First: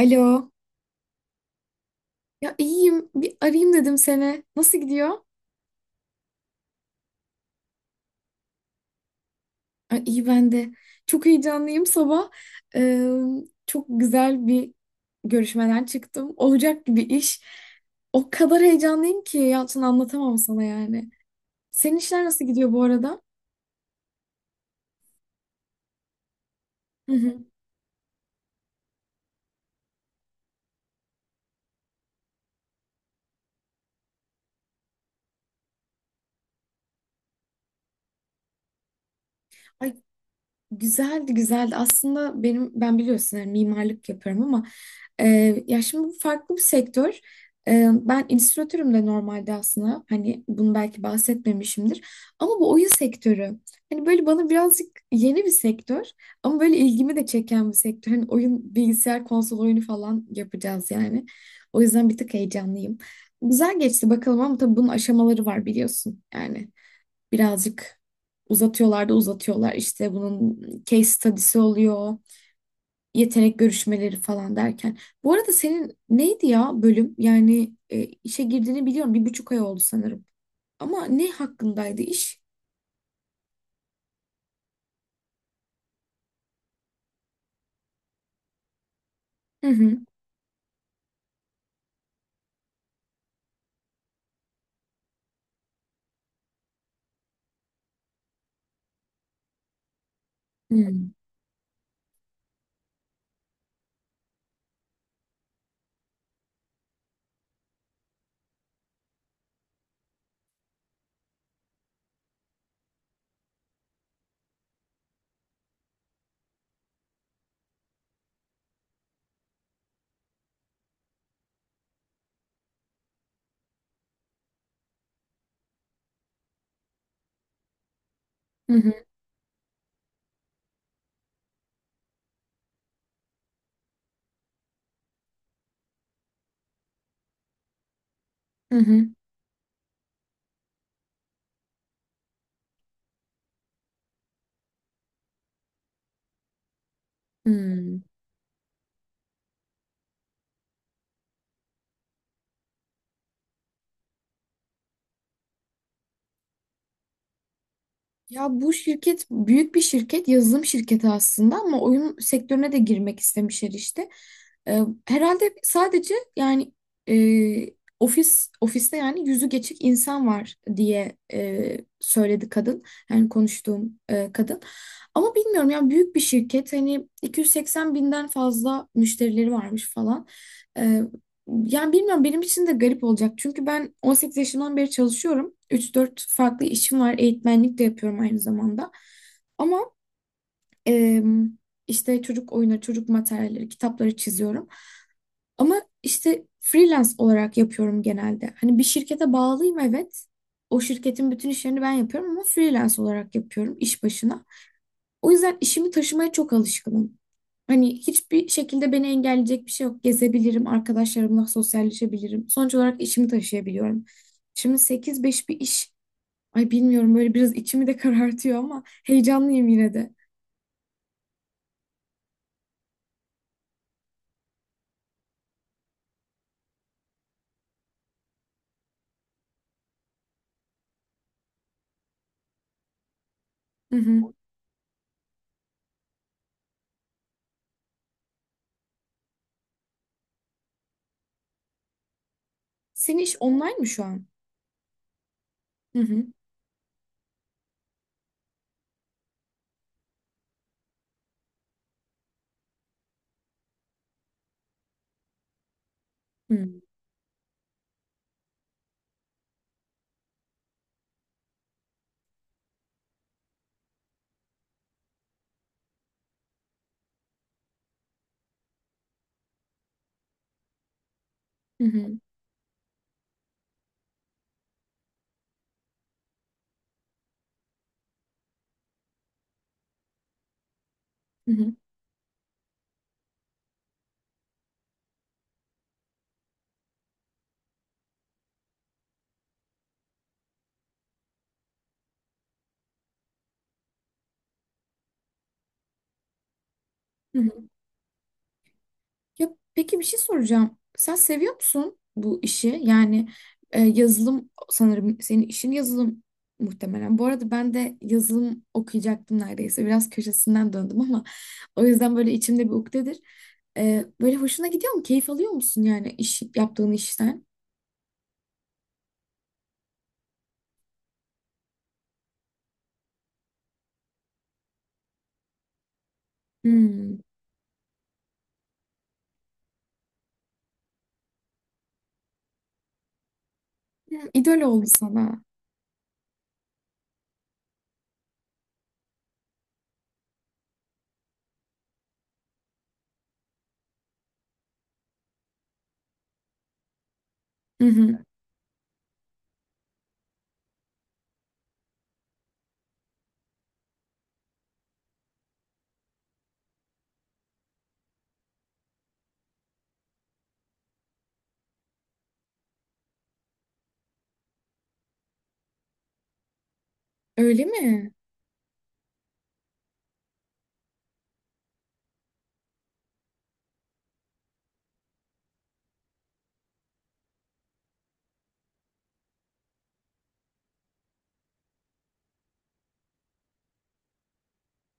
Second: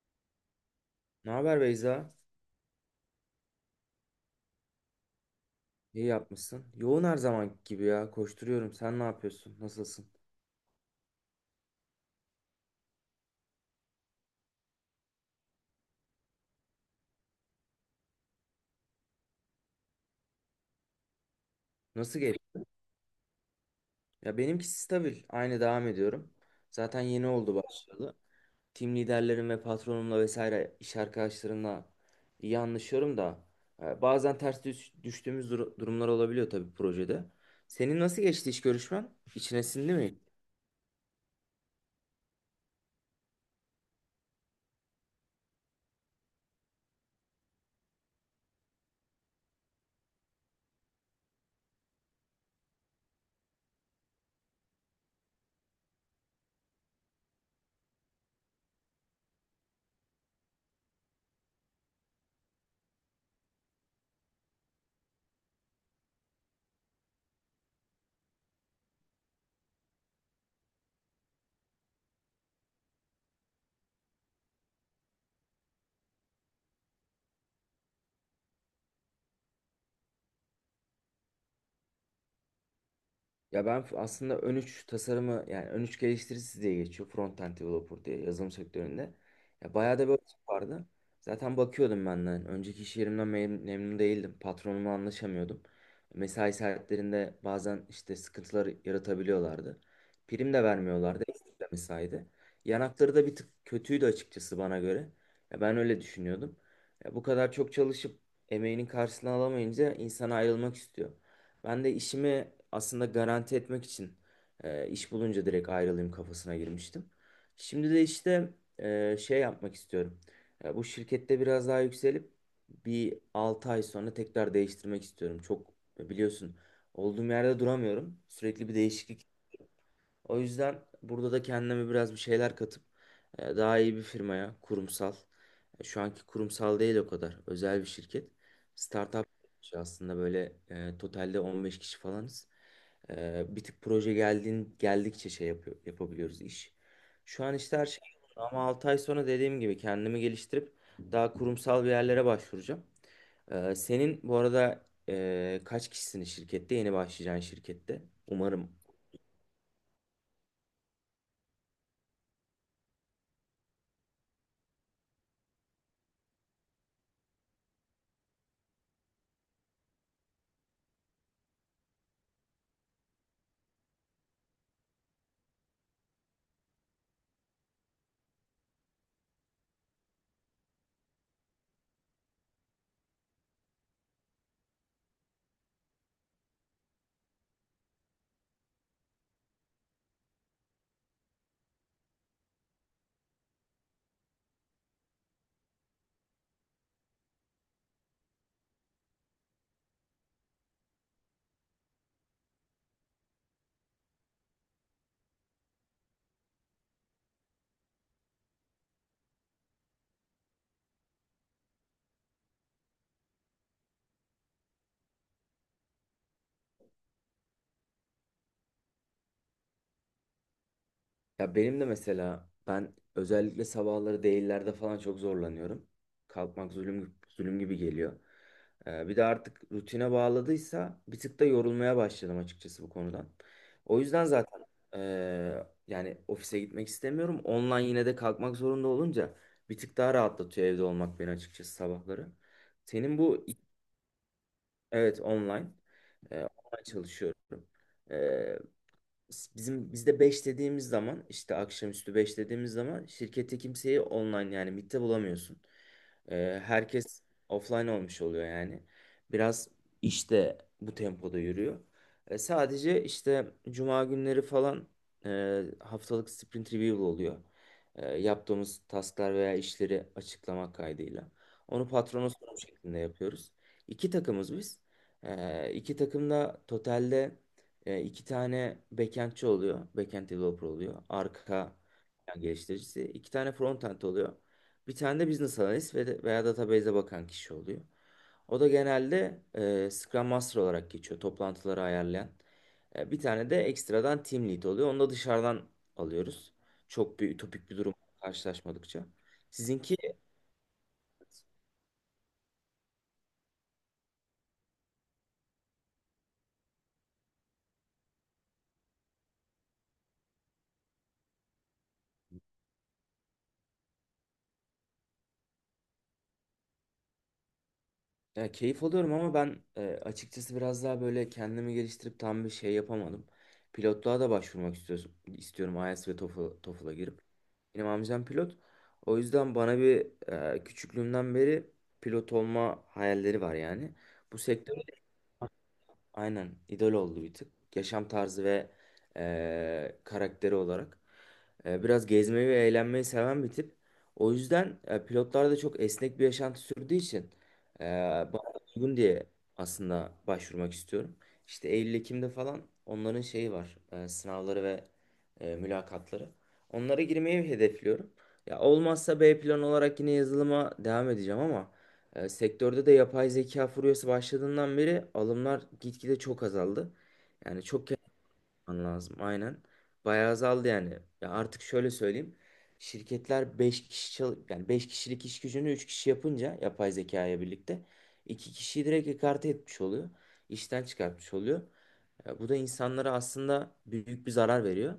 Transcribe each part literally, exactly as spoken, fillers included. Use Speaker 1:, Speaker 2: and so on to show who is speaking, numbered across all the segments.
Speaker 1: Alo.
Speaker 2: Ne haber Beyza?
Speaker 1: Ya iyiyim. Bir arayayım dedim seni. Nasıl gidiyor?
Speaker 2: İyi yapmışsın. Yoğun her zaman gibi ya. Koşturuyorum. Sen ne yapıyorsun?
Speaker 1: Ay,
Speaker 2: Nasılsın?
Speaker 1: iyi ben de. Çok heyecanlıyım sabah. Ee, çok güzel bir görüşmeden çıktım. Olacak gibi iş. O kadar heyecanlıyım ki Yalçın anlatamam sana yani. Senin
Speaker 2: Nasıl
Speaker 1: işler nasıl
Speaker 2: geçti?
Speaker 1: gidiyor bu arada?
Speaker 2: Ya benimkisi stabil. Aynı devam ediyorum. Zaten
Speaker 1: Hı
Speaker 2: yeni
Speaker 1: hı.
Speaker 2: oldu başladı. Team liderlerim ve patronumla vesaire iş arkadaşlarımla iyi anlaşıyorum da e, bazen ters düş- düştüğümüz dur- durumlar olabiliyor tabii projede. Senin nasıl geçti iş görüşmen? İçine sindi
Speaker 1: Ay,
Speaker 2: mi?
Speaker 1: güzeldi güzeldi. Aslında benim ben biliyorsun yani mimarlık yapıyorum ama e, ya şimdi bu farklı bir sektör. E, ben illüstratörüm de normalde aslında hani bunu belki bahsetmemişimdir. Ama bu oyun sektörü hani böyle bana birazcık yeni bir sektör ama böyle ilgimi de çeken bir sektör. Hani oyun bilgisayar konsol oyunu falan yapacağız yani. O yüzden bir tık heyecanlıyım. Güzel geçti bakalım ama tabii bunun aşamaları var biliyorsun yani birazcık uzatıyorlar da uzatıyorlar. İşte bunun case study'si oluyor, yetenek görüşmeleri falan derken. Bu arada senin neydi ya bölüm? Yani e, işe girdiğini biliyorum. Bir buçuk ay oldu sanırım. Ama ne hakkındaydı iş?
Speaker 2: Ya ben f- aslında ön üç tasarımı yani ön üç geliştiricisi diye geçiyor. Front-end developer diye yazılım sektöründe.
Speaker 1: Hı
Speaker 2: Ya
Speaker 1: hı.
Speaker 2: bayağı da böyle tip vardı. Zaten bakıyordum ben de, hani önceki iş yerimden mem- memnun değildim. Patronumla anlaşamıyordum. Mesai saatlerinde bazen işte sıkıntılar yaratabiliyorlardı. Prim de
Speaker 1: Hı hı.
Speaker 2: vermiyorlardı. Ekstra mesaiydi. Yanakları da bir tık kötüydü açıkçası bana göre. Ya ben öyle düşünüyordum. Ya bu kadar çok çalışıp emeğinin karşılığını alamayınca insan ayrılmak istiyor. Ben de işimi aslında garanti etmek için e, iş bulunca direkt ayrılayım kafasına girmiştim. Şimdi de işte e, şey yapmak istiyorum. E, bu şirkette biraz daha yükselip bir altı ay sonra tekrar değiştirmek istiyorum. Çok e, biliyorsun, olduğum yerde duramıyorum. Sürekli
Speaker 1: Hı
Speaker 2: bir
Speaker 1: hı.
Speaker 2: değişiklik, o yüzden burada da kendime biraz bir şeyler katıp e, daha iyi bir firmaya, kurumsal, e, şu anki kurumsal değil o kadar, özel bir şirket.
Speaker 1: Hı hı.
Speaker 2: Startup aslında, böyle e, totalde on beş kişi falanız. E, bir tık proje geldiğin, geldikçe şey yapıyor, yapabiliyoruz iş. Şu an işte her
Speaker 1: Hı.
Speaker 2: şey yolunda ama altı ay sonra dediğim gibi kendimi geliştirip daha kurumsal bir yerlere başvuracağım. E, senin bu arada e, kaç kişisin şirkette? Yeni başlayacağın şirkette.
Speaker 1: Ya
Speaker 2: Umarım.
Speaker 1: bu şirket büyük bir şirket, yazılım şirketi aslında ama oyun sektörüne de girmek istemişler işte. Ee, Herhalde sadece yani e, ofis ofiste yani yüzü geçik insan var diye e, söyledi kadın. Yani konuştuğum e, kadın. Ama bilmiyorum yani büyük bir şirket hani iki yüz seksen binden fazla müşterileri varmış falan. Yani bilmiyorum benim için de garip olacak. Çünkü ben on sekiz yaşından beri çalışıyorum. üç dört farklı işim var. Eğitmenlik de yapıyorum aynı zamanda. Ama eee, işte çocuk oyunları, çocuk materyalleri, kitapları çiziyorum. Ama işte freelance olarak yapıyorum genelde. Hani bir şirkete bağlıyım evet. O şirketin bütün işlerini ben yapıyorum ama freelance olarak yapıyorum iş başına. O yüzden işimi taşımaya çok alışkınım. Hani hiçbir şekilde beni engelleyecek bir şey yok. Gezebilirim, arkadaşlarımla sosyalleşebilirim. Sonuç olarak işimi taşıyabiliyorum. Şimdi sekiz beş bir iş. Ay bilmiyorum böyle biraz içimi de karartıyor ama heyecanlıyım yine de.
Speaker 2: Ya benim de mesela ben özellikle sabahları değillerde falan çok zorlanıyorum. Kalkmak zulüm, zulüm gibi geliyor. Ee, bir de artık rutine bağladıysa bir tık da yorulmaya başladım açıkçası bu konudan.
Speaker 1: Hı
Speaker 2: O yüzden
Speaker 1: hı.
Speaker 2: zaten eee, yani ofise gitmek istemiyorum. Online yine de kalkmak zorunda olunca bir tık daha rahatlatıyor evde olmak beni açıkçası sabahları. Senin
Speaker 1: Senin iş
Speaker 2: bu
Speaker 1: online mı şu an?
Speaker 2: evet online.
Speaker 1: Hı hı.
Speaker 2: Ee, online çalışıyorum. Bizim bizde beş dediğimiz zaman, işte akşamüstü beş dediğimiz zaman şirkette kimseyi online yani mitte bulamıyorsun.
Speaker 1: Hı
Speaker 2: Ee,
Speaker 1: hı.
Speaker 2: herkes offline olmuş oluyor yani. Biraz işte bu tempoda yürüyor. E, sadece işte cuma günleri falan e, haftalık sprint review oluyor. E, yaptığımız tasklar veya işleri açıklamak kaydıyla.
Speaker 1: Hı
Speaker 2: Onu
Speaker 1: hı.
Speaker 2: patrona sunum şeklinde yapıyoruz. İki takımız biz. E, iki takım da totalde e, iki tane backendçi oluyor. Backend developer oluyor.
Speaker 1: Hı
Speaker 2: Arka plan geliştiricisi. İki tane frontend oluyor. Bir tane de business analyst ve de- veya database'e bakan kişi oluyor. O da genelde e, Scrum Master olarak geçiyor. Toplantıları ayarlayan. E, bir tane de ekstradan team lead oluyor. Onu da dışarıdan alıyoruz. Çok bir
Speaker 1: hı.
Speaker 2: ütopik bir durum karşılaşmadıkça.
Speaker 1: Ya
Speaker 2: Sizinki.
Speaker 1: peki bir şey soracağım. Sen seviyor musun bu işi? Yani e, yazılım sanırım senin işin yazılım muhtemelen. Bu arada ben de yazılım okuyacaktım neredeyse. Biraz köşesinden döndüm ama o yüzden böyle içimde bir ukdedir. E, böyle hoşuna gidiyor mu? Keyif alıyor musun yani iş yaptığın işten?
Speaker 2: Ya keyif alıyorum ama ben e, açıkçası biraz daha böyle kendimi geliştirip tam bir şey yapamadım. Pilotluğa da başvurmak istiyorum, istiyorum, IELTS ve TOEFL, TOEFL'a girip.
Speaker 1: Hmm.
Speaker 2: Benim amcam pilot. O yüzden bana bir, e, küçüklüğümden beri pilot olma hayalleri var yani.
Speaker 1: Hmm,
Speaker 2: Bu
Speaker 1: İdol
Speaker 2: sektör
Speaker 1: oldu sana.
Speaker 2: aynen idol oldu bir tık. Yaşam tarzı ve eee, karakteri olarak. Eee, biraz gezmeyi ve eğlenmeyi seven bir tip. O yüzden e, pilotlar da çok esnek bir yaşantı sürdüğü için
Speaker 1: Hı hı.
Speaker 2: eee bana uygun diye aslında başvurmak istiyorum. İşte Eylül-Ekim'de falan onların şeyi var. E, sınavları ve e, mülakatları. Onlara girmeyi hedefliyorum. Ya olmazsa B plan olarak yine yazılıma devam edeceğim ama e, sektörde de yapay zeka furyası başladığından beri alımlar gitgide çok azaldı. Yani
Speaker 1: Öyle
Speaker 2: çok kere
Speaker 1: mi?
Speaker 2: yapman lazım aynen. Bayağı azaldı yani. Ya artık şöyle söyleyeyim. Şirketler beş kişi çal- yani beş kişilik iş gücünü üç kişi yapınca yapay zekaya birlikte iki kişiyi direkt ekarte etmiş oluyor. İşten çıkartmış oluyor. Ya bu da insanlara aslında büyük bir zarar veriyor.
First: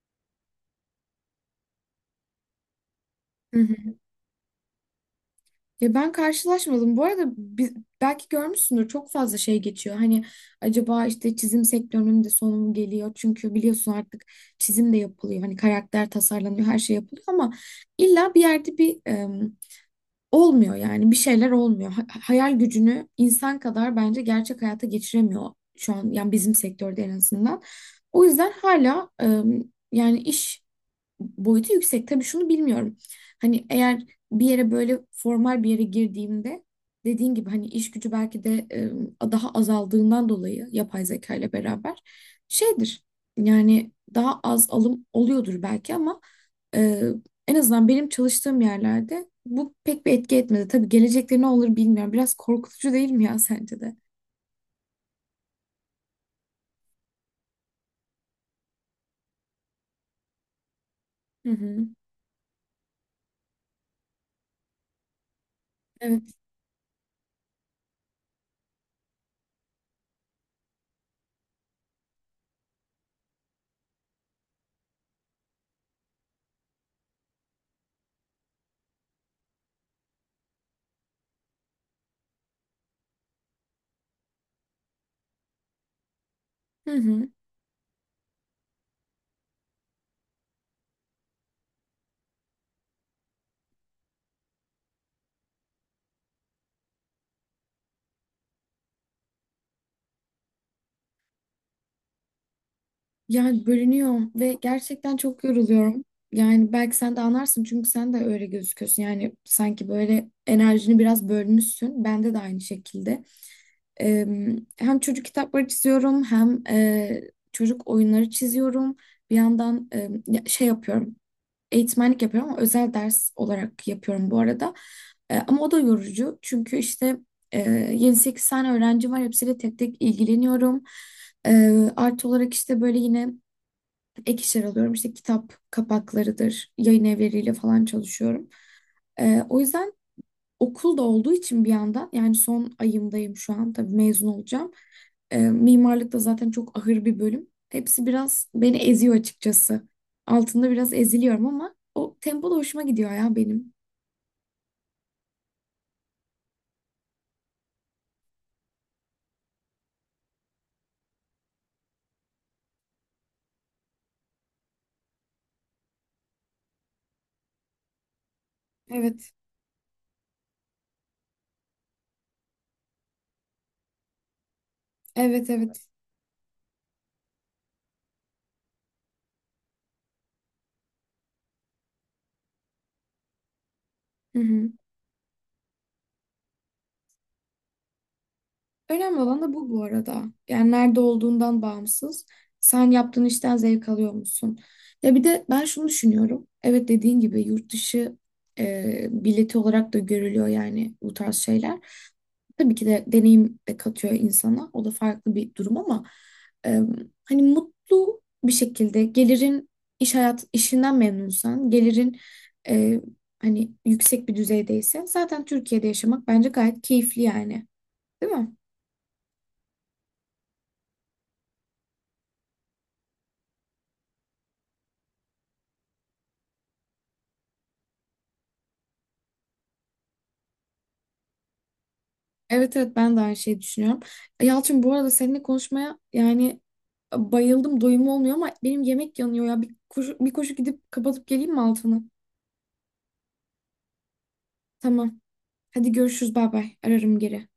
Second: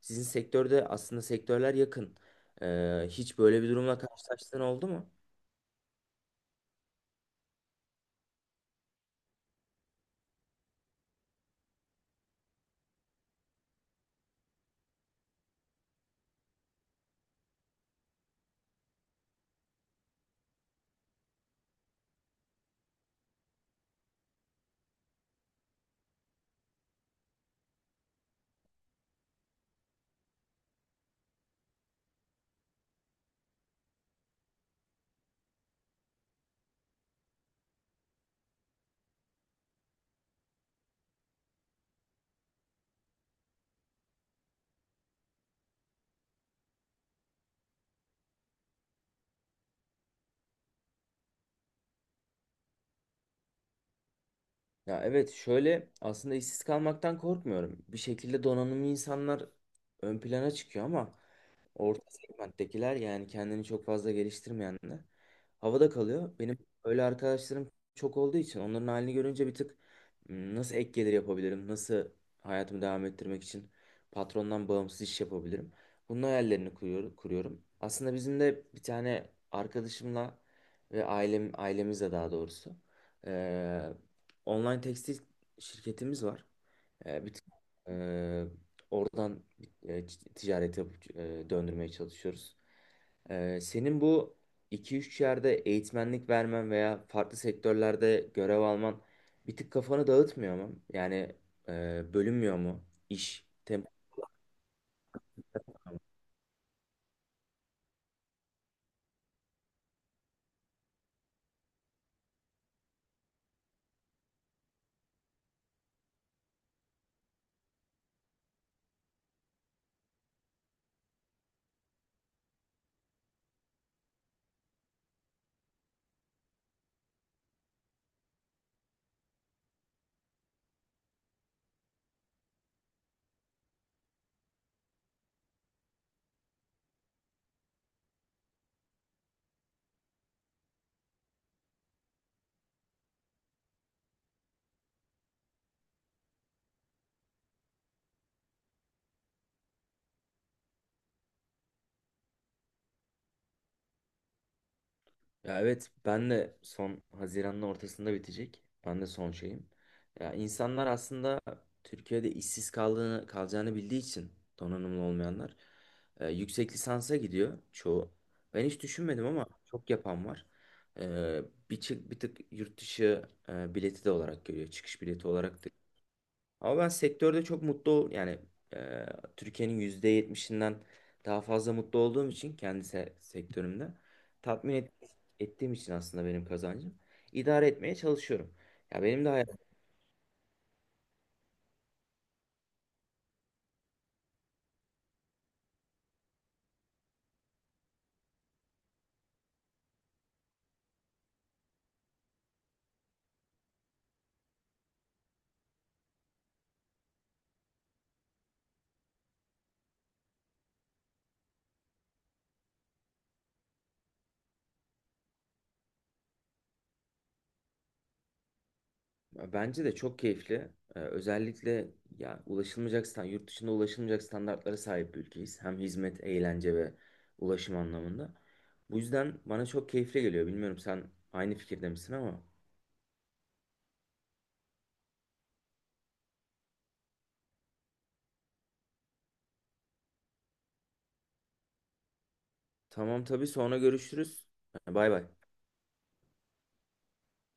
Speaker 2: Sizin sektörde aslında sektörler yakın. E, hiç
Speaker 1: Hı
Speaker 2: böyle bir
Speaker 1: hı.
Speaker 2: durumla karşılaştığın oldu mu?
Speaker 1: Ya ben karşılaşmadım. Bu arada biz, belki görmüşsündür çok fazla şey geçiyor. Hani acaba işte çizim sektörünün de sonu mu geliyor? Çünkü biliyorsun artık çizim de yapılıyor. Hani karakter tasarlanıyor, her şey yapılıyor ama illa bir yerde bir olmuyor yani bir şeyler olmuyor. Ha- hayal gücünü insan kadar bence gerçek hayata geçiremiyor şu an yani bizim sektörde en azından. O yüzden hala e, yani iş boyutu yüksek. Tabii şunu bilmiyorum. Hani eğer bir yere böyle formal bir yere girdiğimde dediğin gibi hani iş gücü belki de e, daha azaldığından dolayı yapay zeka ile beraber şeydir. Yani daha az alım oluyordur belki ama e, en azından benim çalıştığım yerlerde bu pek bir etki etmedi. Tabii gelecekte ne olur bilmiyorum. Biraz korkutucu değil mi ya sence de?
Speaker 2: Ya evet, şöyle, aslında işsiz kalmaktan korkmuyorum. Bir şekilde donanımlı insanlar ön plana çıkıyor ama
Speaker 1: Hı hı.
Speaker 2: orta segmenttekiler yani kendini çok fazla geliştirmeyenler havada
Speaker 1: Evet.
Speaker 2: kalıyor. Benim öyle arkadaşlarım çok olduğu için onların halini görünce bir tık, "Hmm, nasıl ek gelir yapabilirim, nasıl hayatımı devam ettirmek için patrondan bağımsız iş yapabilirim." Bunun hayallerini kuruyorum. kuruyorum. Aslında bizim de bir tane arkadaşımla ve ailem, ailemizle daha doğrusu eee, online tekstil şirketimiz var.
Speaker 1: Hı
Speaker 2: Eee,
Speaker 1: hı.
Speaker 2: bir tık, eee, oradan e, t- ticaret yapıp e, döndürmeye çalışıyoruz. E, senin bu iki üç yerde eğitmenlik vermen veya farklı sektörlerde görev alman bir tık kafanı dağıtmıyor mu? Yani e, bölünmüyor mu iş.
Speaker 1: Yani bölünüyorum ve gerçekten çok yoruluyorum. Yani belki sen de anlarsın çünkü sen de öyle gözüküyorsun. Yani sanki böyle enerjini biraz bölmüşsün. Bende de aynı şekilde. Ee, Hem çocuk kitapları çiziyorum hem e, çocuk oyunları çiziyorum. Bir yandan e, ya- şey yapıyorum. Eğitmenlik yapıyorum ama özel ders olarak yapıyorum bu arada. E, ama o da yorucu çünkü işte e, yedi sekiz tane öğrencim var. Hepsiyle tek tek ilgileniyorum. E, Artı olarak işte böyle yine ek işler alıyorum. İşte kitap kapaklarıdır, yayın evleriyle falan çalışıyorum. Ee, o yüzden okul da olduğu için bir yandan yani son ayımdayım şu an tabii mezun olacağım. Ee, mimarlık da zaten çok ahır bir bölüm. Hepsi biraz beni eziyor açıkçası. Altında biraz eziliyorum ama o tempo da hoşuma gidiyor ya benim.
Speaker 2: Ya evet ben de son Haziran'ın ortasında bitecek. Ben de son şeyim. Ya insanlar aslında Türkiye'de işsiz kaldığını, kalacağını bildiği için donanımlı olmayanlar e, yüksek lisansa gidiyor çoğu. Ben hiç düşünmedim
Speaker 1: Evet,
Speaker 2: ama çok yapan var. E, bir, çı- Bir tık yurt dışı e, bileti de olarak görüyor. Çıkış bileti
Speaker 1: evet,
Speaker 2: olarak da,
Speaker 1: evet.
Speaker 2: ama ben sektörde çok mutlu ol yani e, Türkiye'nin yüzde yetmişinden daha fazla mutlu olduğum için kendi se- sektörümde
Speaker 1: Hı hı.
Speaker 2: tatmin et- ettiğim için aslında benim kazancım idare etmeye çalışıyorum. Ya
Speaker 1: Önemli
Speaker 2: benim de
Speaker 1: olan da
Speaker 2: hayatım
Speaker 1: bu, bu arada. Yani nerede olduğundan bağımsız. Sen yaptığın işten zevk alıyor musun? Ya bir de ben şunu düşünüyorum. Evet dediğin gibi yurt dışı e, bileti olarak da görülüyor yani bu tarz şeyler. Tabii ki de deneyim de katıyor insana. O da farklı bir durum ama e, hani mutlu bir şekilde gelirin iş hayat işinden memnunsan, gelirin e, hani yüksek bir düzeydeyse zaten Türkiye'de yaşamak bence gayet keyifli yani. Değil mi?
Speaker 2: bence de çok keyifli. E, özellikle ya ulaşılmayacak stan- yurt dışında ulaşılmayacak standartlara sahip bir ülkeyiz. Hem hizmet, eğlence ve ulaşım anlamında. Bu yüzden bana çok keyifli geliyor. Bilmiyorum sen aynı fikirde misin ama.
Speaker 1: Evet evet ben de aynı şeyi düşünüyorum. Yalçın bu arada seninle konuşmaya yani bayıldım doyum olmuyor ama benim yemek yanıyor ya. Bir koşu, bir koşu gidip kapatıp geleyim mi altını?
Speaker 2: Tamam tabii, sonra görüşürüz. Bay
Speaker 1: Tamam.
Speaker 2: bay.
Speaker 1: Hadi görüşürüz bay bay. Ararım geri.